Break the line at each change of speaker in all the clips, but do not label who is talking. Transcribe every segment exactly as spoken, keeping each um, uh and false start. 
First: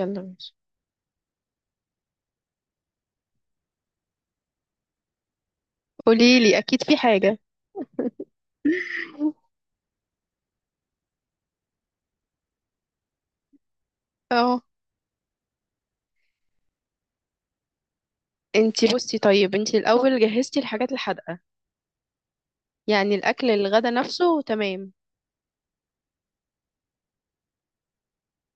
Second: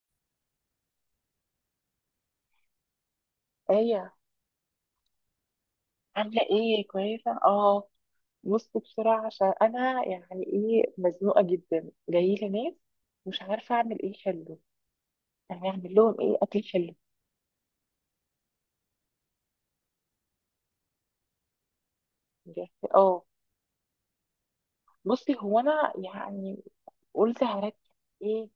يلا ماشي.
ايه.
قولي
عاملة
لي، اكيد
ايه؟
في
كويسة
حاجه.
اه. بص بسرعة عشان انا يعني ايه مزنوقة جدا، جايلي ناس. مش عارفة اعمل ايه حلو،
اه،
يعني اعمل لهم ايه اكل حلو
انتي بصي، طيب، انتي الاول جهزتي الحاجات الحادقه؟
بجد.
يعني
اه،
الاكل الغدا نفسه، تمام؟
بصي هو انا يعني قلت هركز، ايه،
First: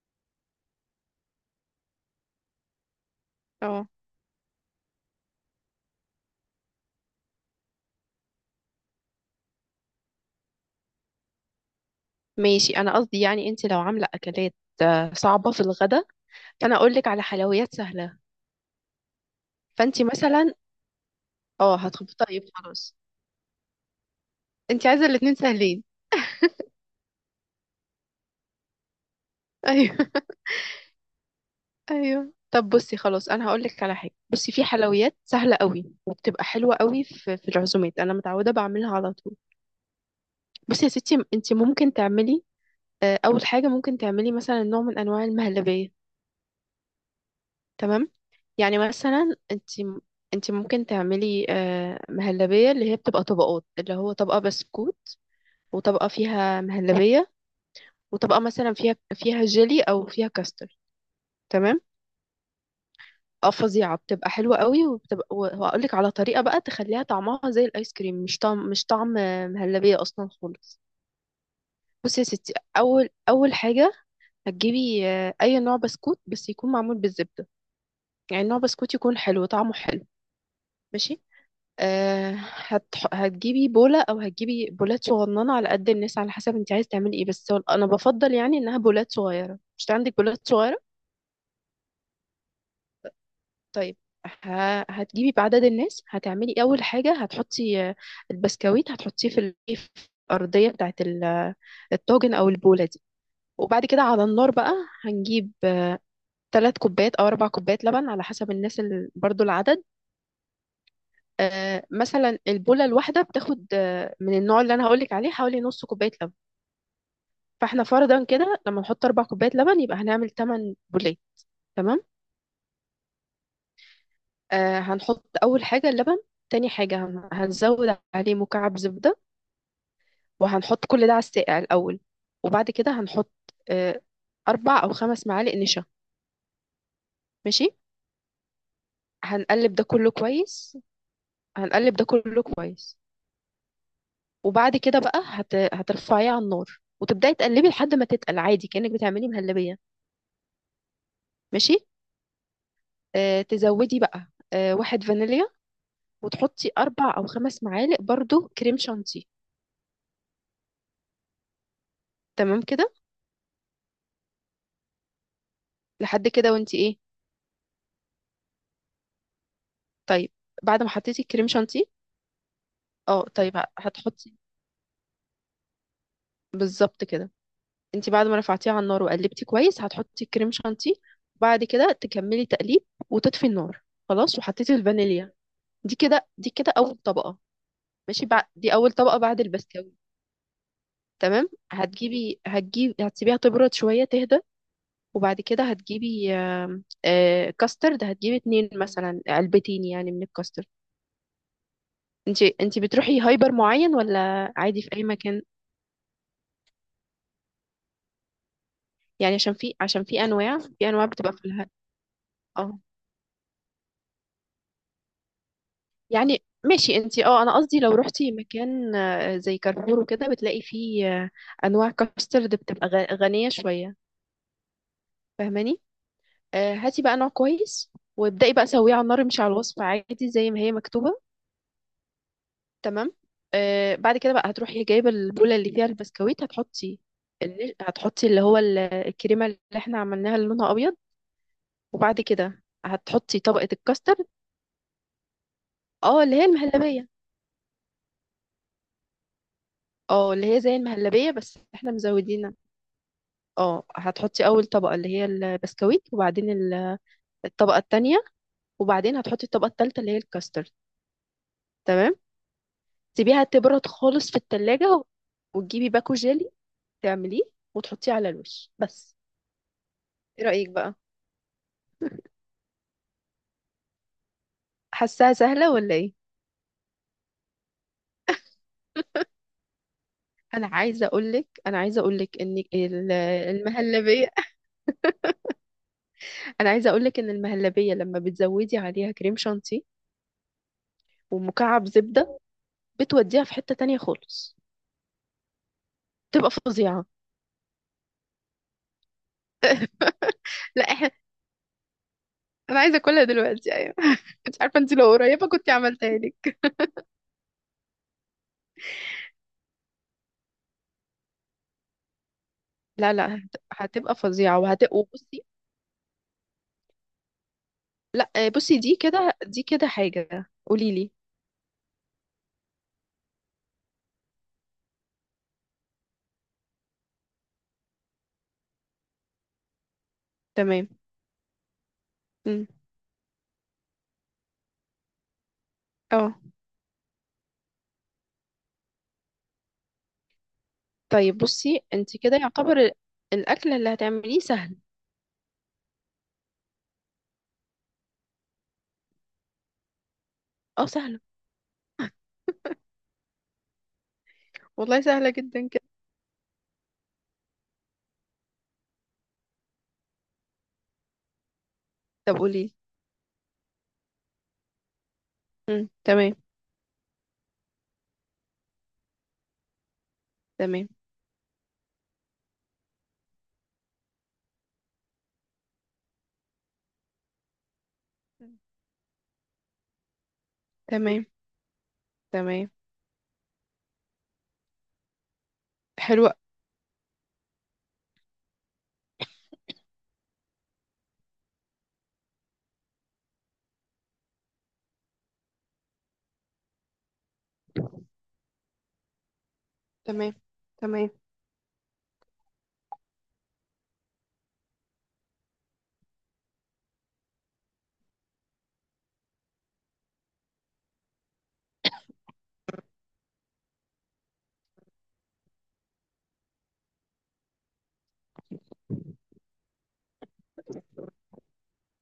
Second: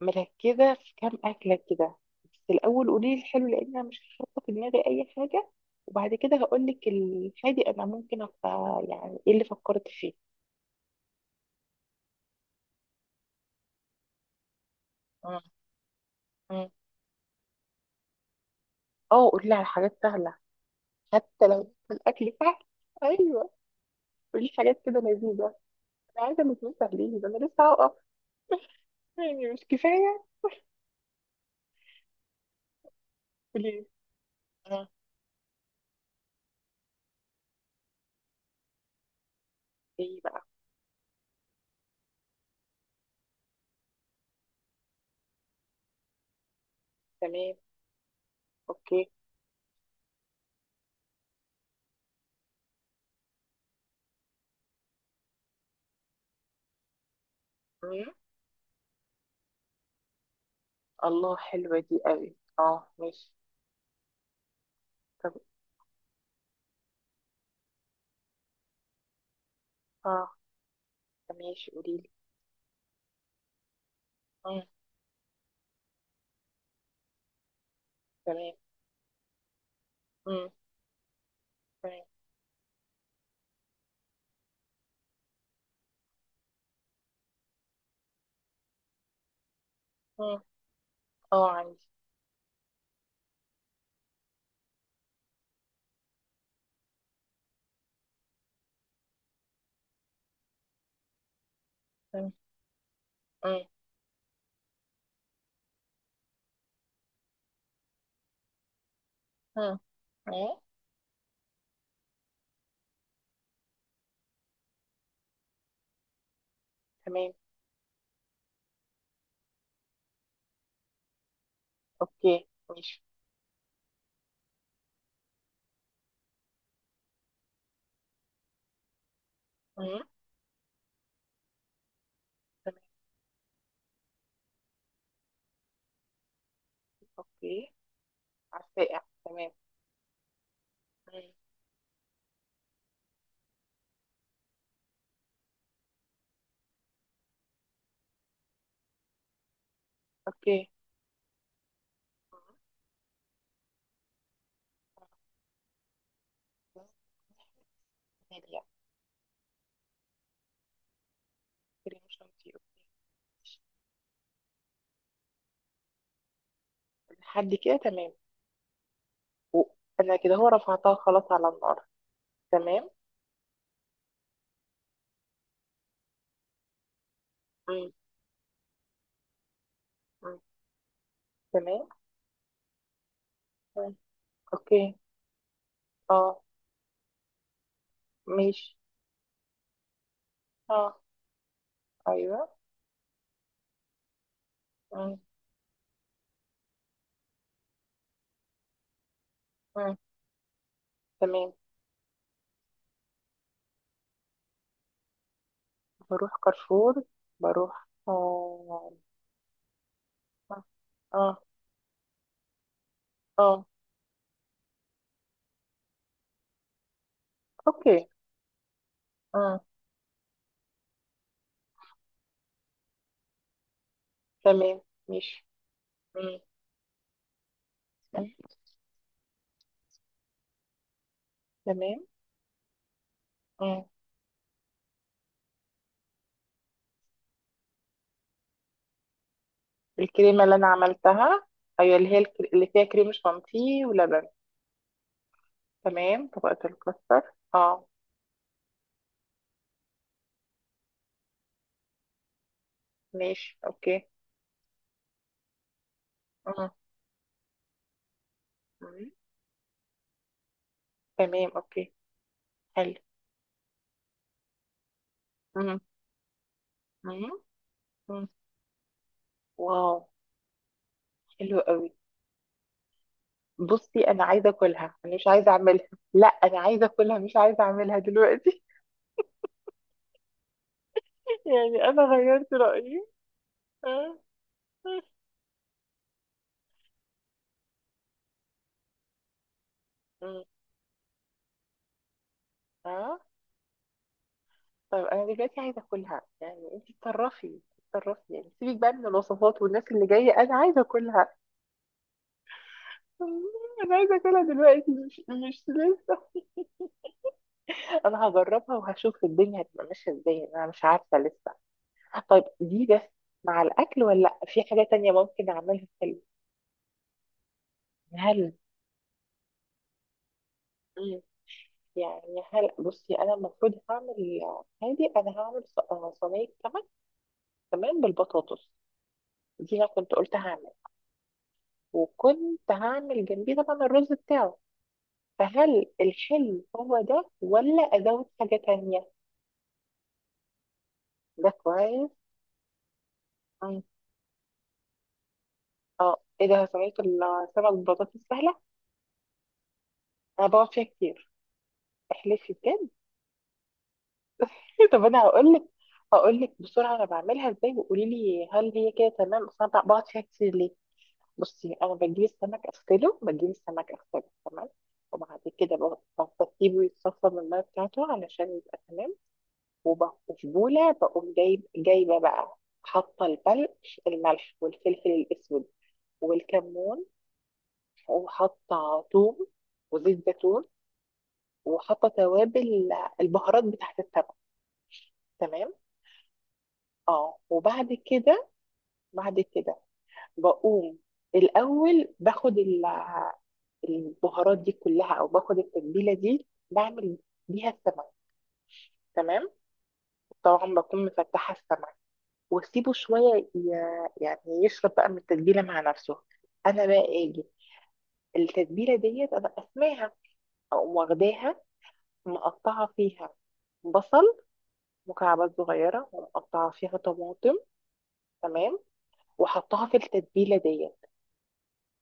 مركزة في كام اكلة كده. بس الاول قولي لي الحلو لان انا
اه،
مش حاطة في دماغي اي حاجة، وبعد كده هقول لك الحادي. انا ممكن ابقى يعني ايه اللي فكرت فيه.
ماشي. انا قصدي يعني، انتي لو عامله اكلات آه،
مم.
صعبه في الغدا،
مم.
فانا اقول لك على حلويات سهله.
اه، قولي لي على حاجات
فانتي
سهلة.
مثلا،
حتى لو
اه هتخبطي،
الأكل
طيب
سهل.
خلاص.
أيوه، قولي حاجات
انتي
كده
عايزه الاتنين
لذيذة.
سهلين؟
أنا عايزة مكرونة سهلين، ده أنا لسه هقف، يعني مش
ايوه.
كفاية.
ايوه، طب بصي خلاص، انا هقول لك
قولي.
على حاجه. بصي، في
آه.
حلويات سهله قوي وبتبقى حلوه قوي في في العزومات، انا متعوده بعملها على طول.
إيه بقى؟
بصي يا ستي، انت ممكن تعملي، آه، اول حاجه ممكن تعملي مثلا نوع من انواع المهلبيه.
تمام.
تمام. يعني
أوكي.
مثلا، انت انت ممكن تعملي آه، مهلبيه اللي هي بتبقى طبقات، اللي هو طبقه بسكوت وطبقه فيها مهلبيه
مم.
وطبقه مثلا فيها فيها جيلي او فيها كاستر.
الله
تمام.
حلوة دي قوي، أه ماشي.
اه، فظيعه، بتبقى حلوه قوي، وبتبقى
طب
وهقول لك على طريقه بقى تخليها طعمها زي الايس كريم، مش طعم مش طعم آه، مهلبيه اصلا
أه،
خالص.
ماشي قوليلي.
بصي يا ستي، اول اول حاجه
مم.
هتجيبي آه، اي نوع بسكوت بس يكون معمول بالزبده، يعني ان
تمام.
هو بسكوت يكون حلو، طعمه حلو.
مم.
ماشي.
تمام.
أه هتح... هتجيبي بولة او هتجيبي بولات صغننة على قد الناس، على حسب انت عايز تعملي ايه. بس هو- انا بفضل يعني انها بولات صغيرة. مش عندك
مم.
بولات صغيرة؟
أه عندي.
طيب، ه... هتجيبي بعدد الناس. هتعملي اول حاجة، هتحطي آه، البسكويت، هتحطيه في ال- في الارضية بتاعت ال- آه،
مم.
الطاجن او البولة دي.
مم.
وبعد كده على النار بقى، هنجيب ثلاث كوبايات او اربع كوبايات لبن على حسب الناس، ال... برضو
مم.
العدد.
مم.
آه، مثلا البوله الواحده بتاخد آه، من النوع اللي انا هقولك عليه حوالي نص كوبايه لبن.
تمام.
فاحنا فرضا كده، لما نحط اربع كوبايات لبن يبقى هنعمل تمانية بوليه. تمام.
أوكي ماشي.
آه هنحط اول حاجه اللبن، تاني حاجه هن- هنزود عليه مكعب زبده،
مم.
وهنحط كل ده على الساقع الاول. وبعد
تمام.
كده هنحط آه اربع او خمس معالق نشا. ماشي.
أوكي. عالساقع، تمام.
هنقلب ده كله كويس
مم.
هنقلب ده كله كويس وبعد كده بقى هت... هترفعيه على النار وتبداي تقلبي لحد ما تتقل، عادي كأنك بتعملي مهلبية.
أوكي.
ماشي. آه تزودي بقى آه واحد فانيليا، وتحطي اربع او خمس معالق برضو
مم.
كريم شانتيه.
كريم شانتيه
تمام
أوكي.
كده، لحد كده وانتي ايه.
لحد كده تمام. و- انا
طيب،
كده هو
بعد ما
رفعتها
حطيتي
خلاص
الكريم
على
شانتيه،
النار. تمام.
اه، طيب، ه- هتحطي بالظبط كده.
مم.
انتي بعد ما رفعتيه على النار وقلبتي كويس، هتحطي
مم.
الكريم شانتيه، وبعد
تمام.
كده تكملي تقليب وتطفي النار.
مم.
خلاص، وحطيتي
اوكي.
الفانيليا. دي كده
اه
دي كده اول طبقة، ماشي، بعد دي
ماشي.
اول طبقة بعد البسكويت.
اه.
تمام، هتجيبي
ايوه.
هتجيب هتسيبيها تبرد شوية، تهدى،
مم.
وبعد كده هتجيبي آم، آه، كاسترد. هتجيبي اتنين مثلا علبتين
مم.
يعني من الكاسترد.
تمام.
انت انت بتروحي هايبر معين ولا عادي في اي مكان؟
بروح كارفور. بروح اه.
يعني عشان في عشان في انواع، في انواع بتبقى
اه.
في الها. اه.
اه.
يعني، ماشي انت. اه، انا قصدي لو
اوكي.
روحتي مكان آه، زي
مم.
كارفور وكده، بتلاقي فيه آه، انواع كاسترد بتبقى غ- غنية شوية.
تمام. ماشي.
فاهماني؟
مم.
آه، هاتي بقى نوع كويس،
مم.
وابدأي بقى سويه على النار، مش على الوصفة، عادي زي ما هي مكتوبة.
تمام.
تمام.
مم.
آه بعد كده بقى، هتروحي جايبه البوله اللي فيها البسكويت، هتحطي، اللي هتحطي اللي هو ال- الكريمه اللي احنا عملناها،
الكريمة
اللي
اللي انا
لونها ابيض.
عملتها، ايوه، اللي هي
وبعد
الكر-
كده
اللي فيها كريم
هتحطي طبقه
شانتيه ولبن.
الكاسترد، اه،
تمام،
اللي هي
طبقة
المهلبيه،
الكاستر. اه.
اه، اللي هي زي المهلبيه بس احنا مزودينها.
ماشي
اه،
اوكي.
هتحطي اول طبقه اللي هي البسكويت، وبعدين ال- الطبقه التانية،
مم.
وبعدين هتحطي الطبقه التالتة اللي هي الكاسترد.
تمام اوكي.
تمام.
حلو.
تسيبيها تبرد خالص في التلاجة، و-
مم.
وتجيبي باكو جيلي،
مم.
تعمليه وتحطيه
مم.
على الوش بس.
واو.
ايه رأيك بقى؟
حلو قوي. بصي انا عايزه اكلها، انا مش
حاساها
عايزه
سهلة
اعملها.
ولا ايه؟
لا انا عايزه اكلها، مش عايزه اعملها دلوقتي.
انا عايزة اقولك انا
يعني
عايزة
انا
اقولك
غيرت
ان
رايي.
ال-
اه.
المهلبية. انا عايزة اقولك ان المهلبية لما بتزودي عليها كريم شانتيه
مم.
ومكعب زبدة،
آه.
بتوديها في حتة تانية خالص،
طيب انا دلوقتي عايزه اكلها،
تبقى
يعني انت
فظيعة.
اتصرفي اتصرفي يعني، سيبك بقى من الوصفات والناس اللي جايه، انا عايزه
لا احنا،
اكلها.
انا عايزة اكلها
مم.
دلوقتي، ايوه.
انا عايزه اكلها
مش عارفة،
دلوقتي،
انت لو
مش
قريبة
مش
كنت عملتها
لسه.
لك.
انا هجربها وهشوف الدنيا هتبقى ماشيه ازاي، انا مش عارفه لسه. طيب دي بس
لا لا، هت-
مع الأكل
هتبقى
ولا لأ؟
فظيعة،
في
وهت
حاجة تانية
وبصي،
ممكن أعملها في ال-
لا، آه،
هل،
بصي، دي كده دي كده حاجة، قولي لي.
مم، يعني هل بصي أنا المفروض هعمل هادي، أنا هعمل ص- آه، صينية سمك، تمام، بالبطاطس. دي أنا كنت قلت هعمل،
تمام.
وكنت
مم.
هعمل جنبيه طبعا الرز بتاعه. فهل
اه،
الحلو هو ده ولا أزود حاجة تانية؟
طيب،
ده
بصي،
كويس.
انت كده يعتبر ال- الاكل
مم.
اللي هتعمليه سهل.
اه، ايه ده، صينية السمك بالبطاطس سهلة. أنا بقعد فيها
اه، سهلة،
كتير. احلفي بجد.
والله
طب انا
سهلة
هقول لك،
جدا كده.
هقول لك بسرعه انا بعملها ازاي وقولي لي هل هي كده تمام، اصل انا بقعد فيها كتير ليه. بصي انا بجيب
طب
السمك
قولي.
اغسله، بجيب السمك اغسله تمام. وبعد كده
امم
ب-
تمام،
بسيبه يتصفى من الميه بتاعته علشان يبقى تمام. وب- وفي
تمام،
بوله بقوم جايب جايبه بقى، حاطه البلق، الملح والفلفل الاسود والكمون، وحاطه ثوم وزيت زيتون،
تمام،
وحاطه
تمام،
توابل، البهارات بتاعت السمك. تمام.
حلوة،
اه. وبعد كده، بعد كده بقوم الأول باخد ال- البهارات دي كلها، أو باخد التتبيلة دي بعمل بيها السمك. تمام.
تمام،
طبعا بكون
تمام،
مفتحة السمك. واسيبه شوية ي- يعني يشرب بقى من التتبيلة مع نفسه. أنا بقى أجي التتبيلة ديت أنا أسماها، أقوم واخداها، مقطعة فيها بصل مكعبات صغيرة ومقطعة فيها طماطم. تمام. وحطها في التتبيلة ديت.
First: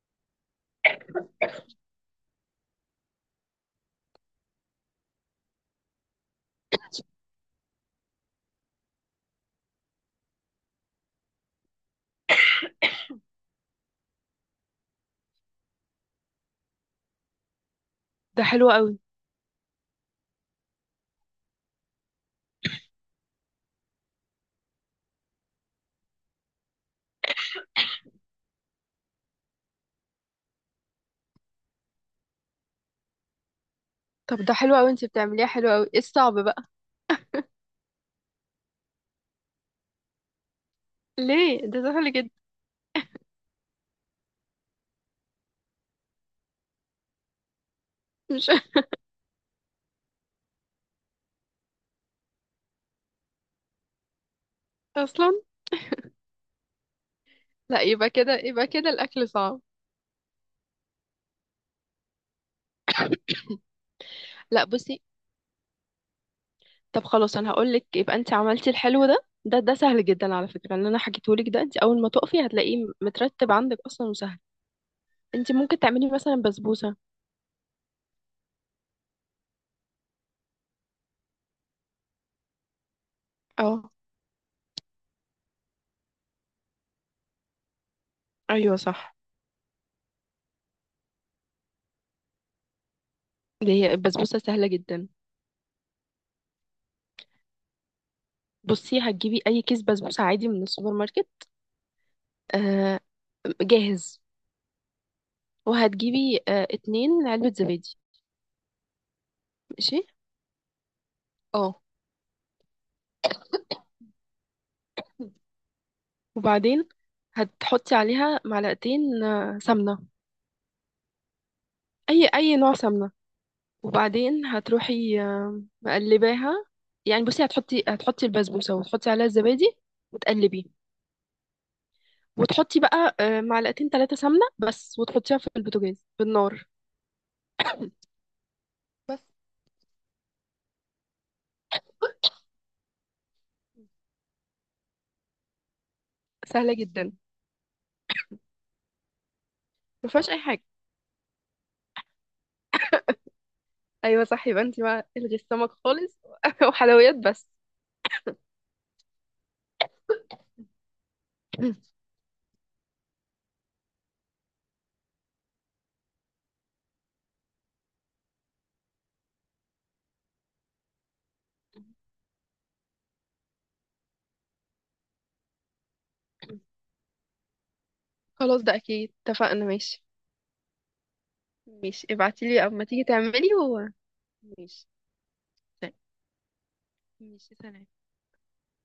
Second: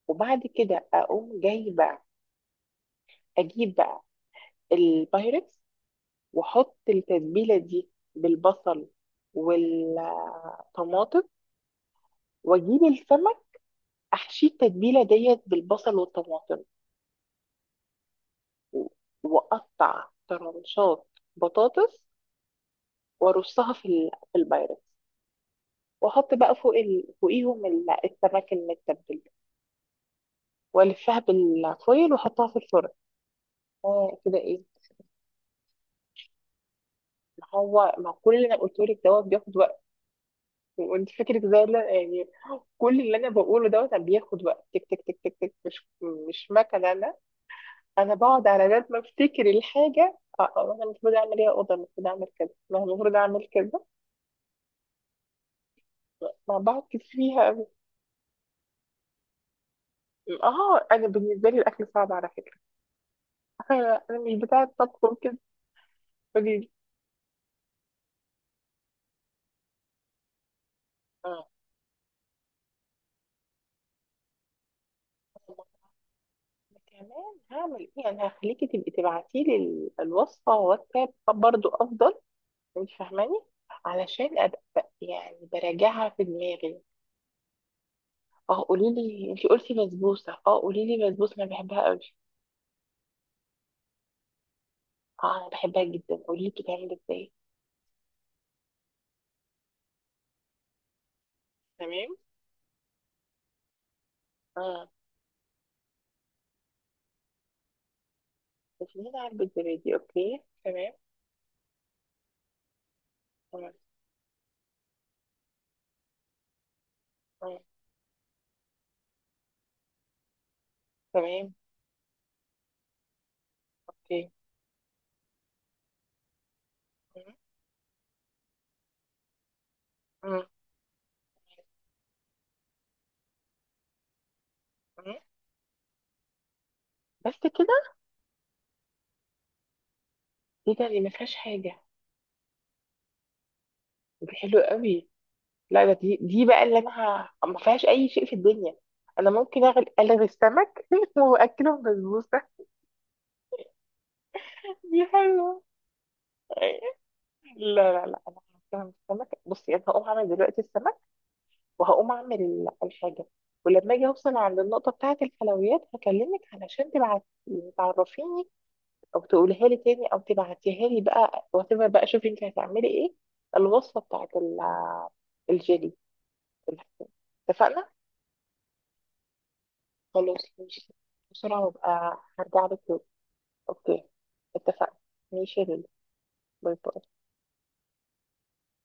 وبعد كده أقوم جايبة أجيب بقى البايركس واحط التتبيله دي بالبصل والطماطم، واجيب السمك احشيه التتبيله ديت بالبصل والطماطم.
ده حلو
و-
قوي.
واقطع طرنشات بطاطس، وارصها في ال- في البايركس، واحط بقى فوق ال... فوقيهم ال- السمك المتبل، والفها بالفويل واحطها في الفرن. اه كده
طب ده
ايه.
حلو قوي، انت بتعمليها حلو قوي، ايه الصعب بقى؟
ما هو ما كل اللي انا قلته لك دوت بياخد وقت، وانت فاكرك زي
ليه؟ ده
لا-
سهل
يعني
جدا،
كل اللي انا بقوله دوت أنا بياخد وقت، تك تك تك تك تك، مش مش مكنه انا. انا بقعد
مش
على بال ما افتكر الحاجه اه، آه، انا المفروض اعمل ايه، اوضه المفروض اعمل كذا، أنا المفروض اعمل كذا.
اصلا.
ما بقعد كتير فيها أوي.
لا، يبقى كده يبقى كده الاكل صعب.
اه انا بالنسبه لي الاكل صعب على فكره. انا أنا مش
لا،
بتاعه
بصي،
طبخ وكده. قولي لي.
طب خلاص، انا هقول لك، يبقى انت عملتي الحلو ده، ده ده سهل جدا. على فكرة، اللي انا حكيته
اه.
لك ده، انت اول ما تقفي هتلاقيه مترتب عندك اصلا وسهل. انت ممكن تعملي مثلا بسبوسة.
كمان هعمل ايه؟ انا هخليكي تبقي تبعتي لي الوصفه واتساب برضو افضل، انت فاهماني،
اه،
علشان ابقى يعني براجعها في دماغي. اه
ايوه،
قولي
صح،
لي، انت قلتي بسبوسه، اه قولي لي بسبوسه انا بحبها قوي.
اللي هي البسبوسة سهلة جدا.
اه انا بحبها جدا، قولي لي بتتعمل ازاي.
بصي، هتجيبي اي كيس بسبوسه عادي من السوبر ماركت،
تمام.
آه جاهز،
اه.
وهتجيبي آه اتنين علبه زبادي.
بتعمل علبه زبادي،
ماشي.
اوكي تمام.
اه.
تمام.
وبعدين
آه.
هتحطي عليها معلقتين آه سمنه،
تمام.
اي اي نوع سمنه.
اوكي.
وبعدين هتروحي آه مقلباها، يعني
مم.
بصي، هتحطي هتحطي البسبوسه وتحطي عليها الزبادي،
مم.
وتقلبي، وتحطي بقى آه معلقتين ثلاثه سمنه بس،
مم.
وتحطيها في البوتاجاز بالنار.
بس كده؟
بس،
ايه ده، دي ما فيهاش حاجه، دي حلوه قوي. لا ده دي دي بقى
سهله
اللي انا
جدا،
ه- ما فيهاش اي شيء في الدنيا. انا ممكن اغل
ما
الغي
فيهاش اي حاجه.
السمك واكله بسبوسه.
ايوه صح، يبقى انت
دي
بقى الغي
حلوه.
السمك خالص وحلويات بس.
لا لا لا انا هعمل السمك. بصي انا هقوم اعمل دلوقتي السمك، وهقوم اعمل الحاجه. ولما اجي اوصل عند النقطه بتاعه الحلويات هكلمك علشان تبعت تعرفيني، او تقولها لي تاني او تبعتيها لي بقى، وتبقى بقى شوفي انت هتعملي ايه الوصفه بتاعه ال- الجيلي. اتفقنا.
خلاص ده اكيد، اتفقنا، ماشي.
خلاص ماشي، بسرعه
ماشي،
وابقى
ابعتيلي
هرجع لك
اما
تاني.
تيجي تعملي و
اوكي
ماشي.
اتفقنا. ماشي يا لولو.
طيب.
باي باي.
ماشي، سلام.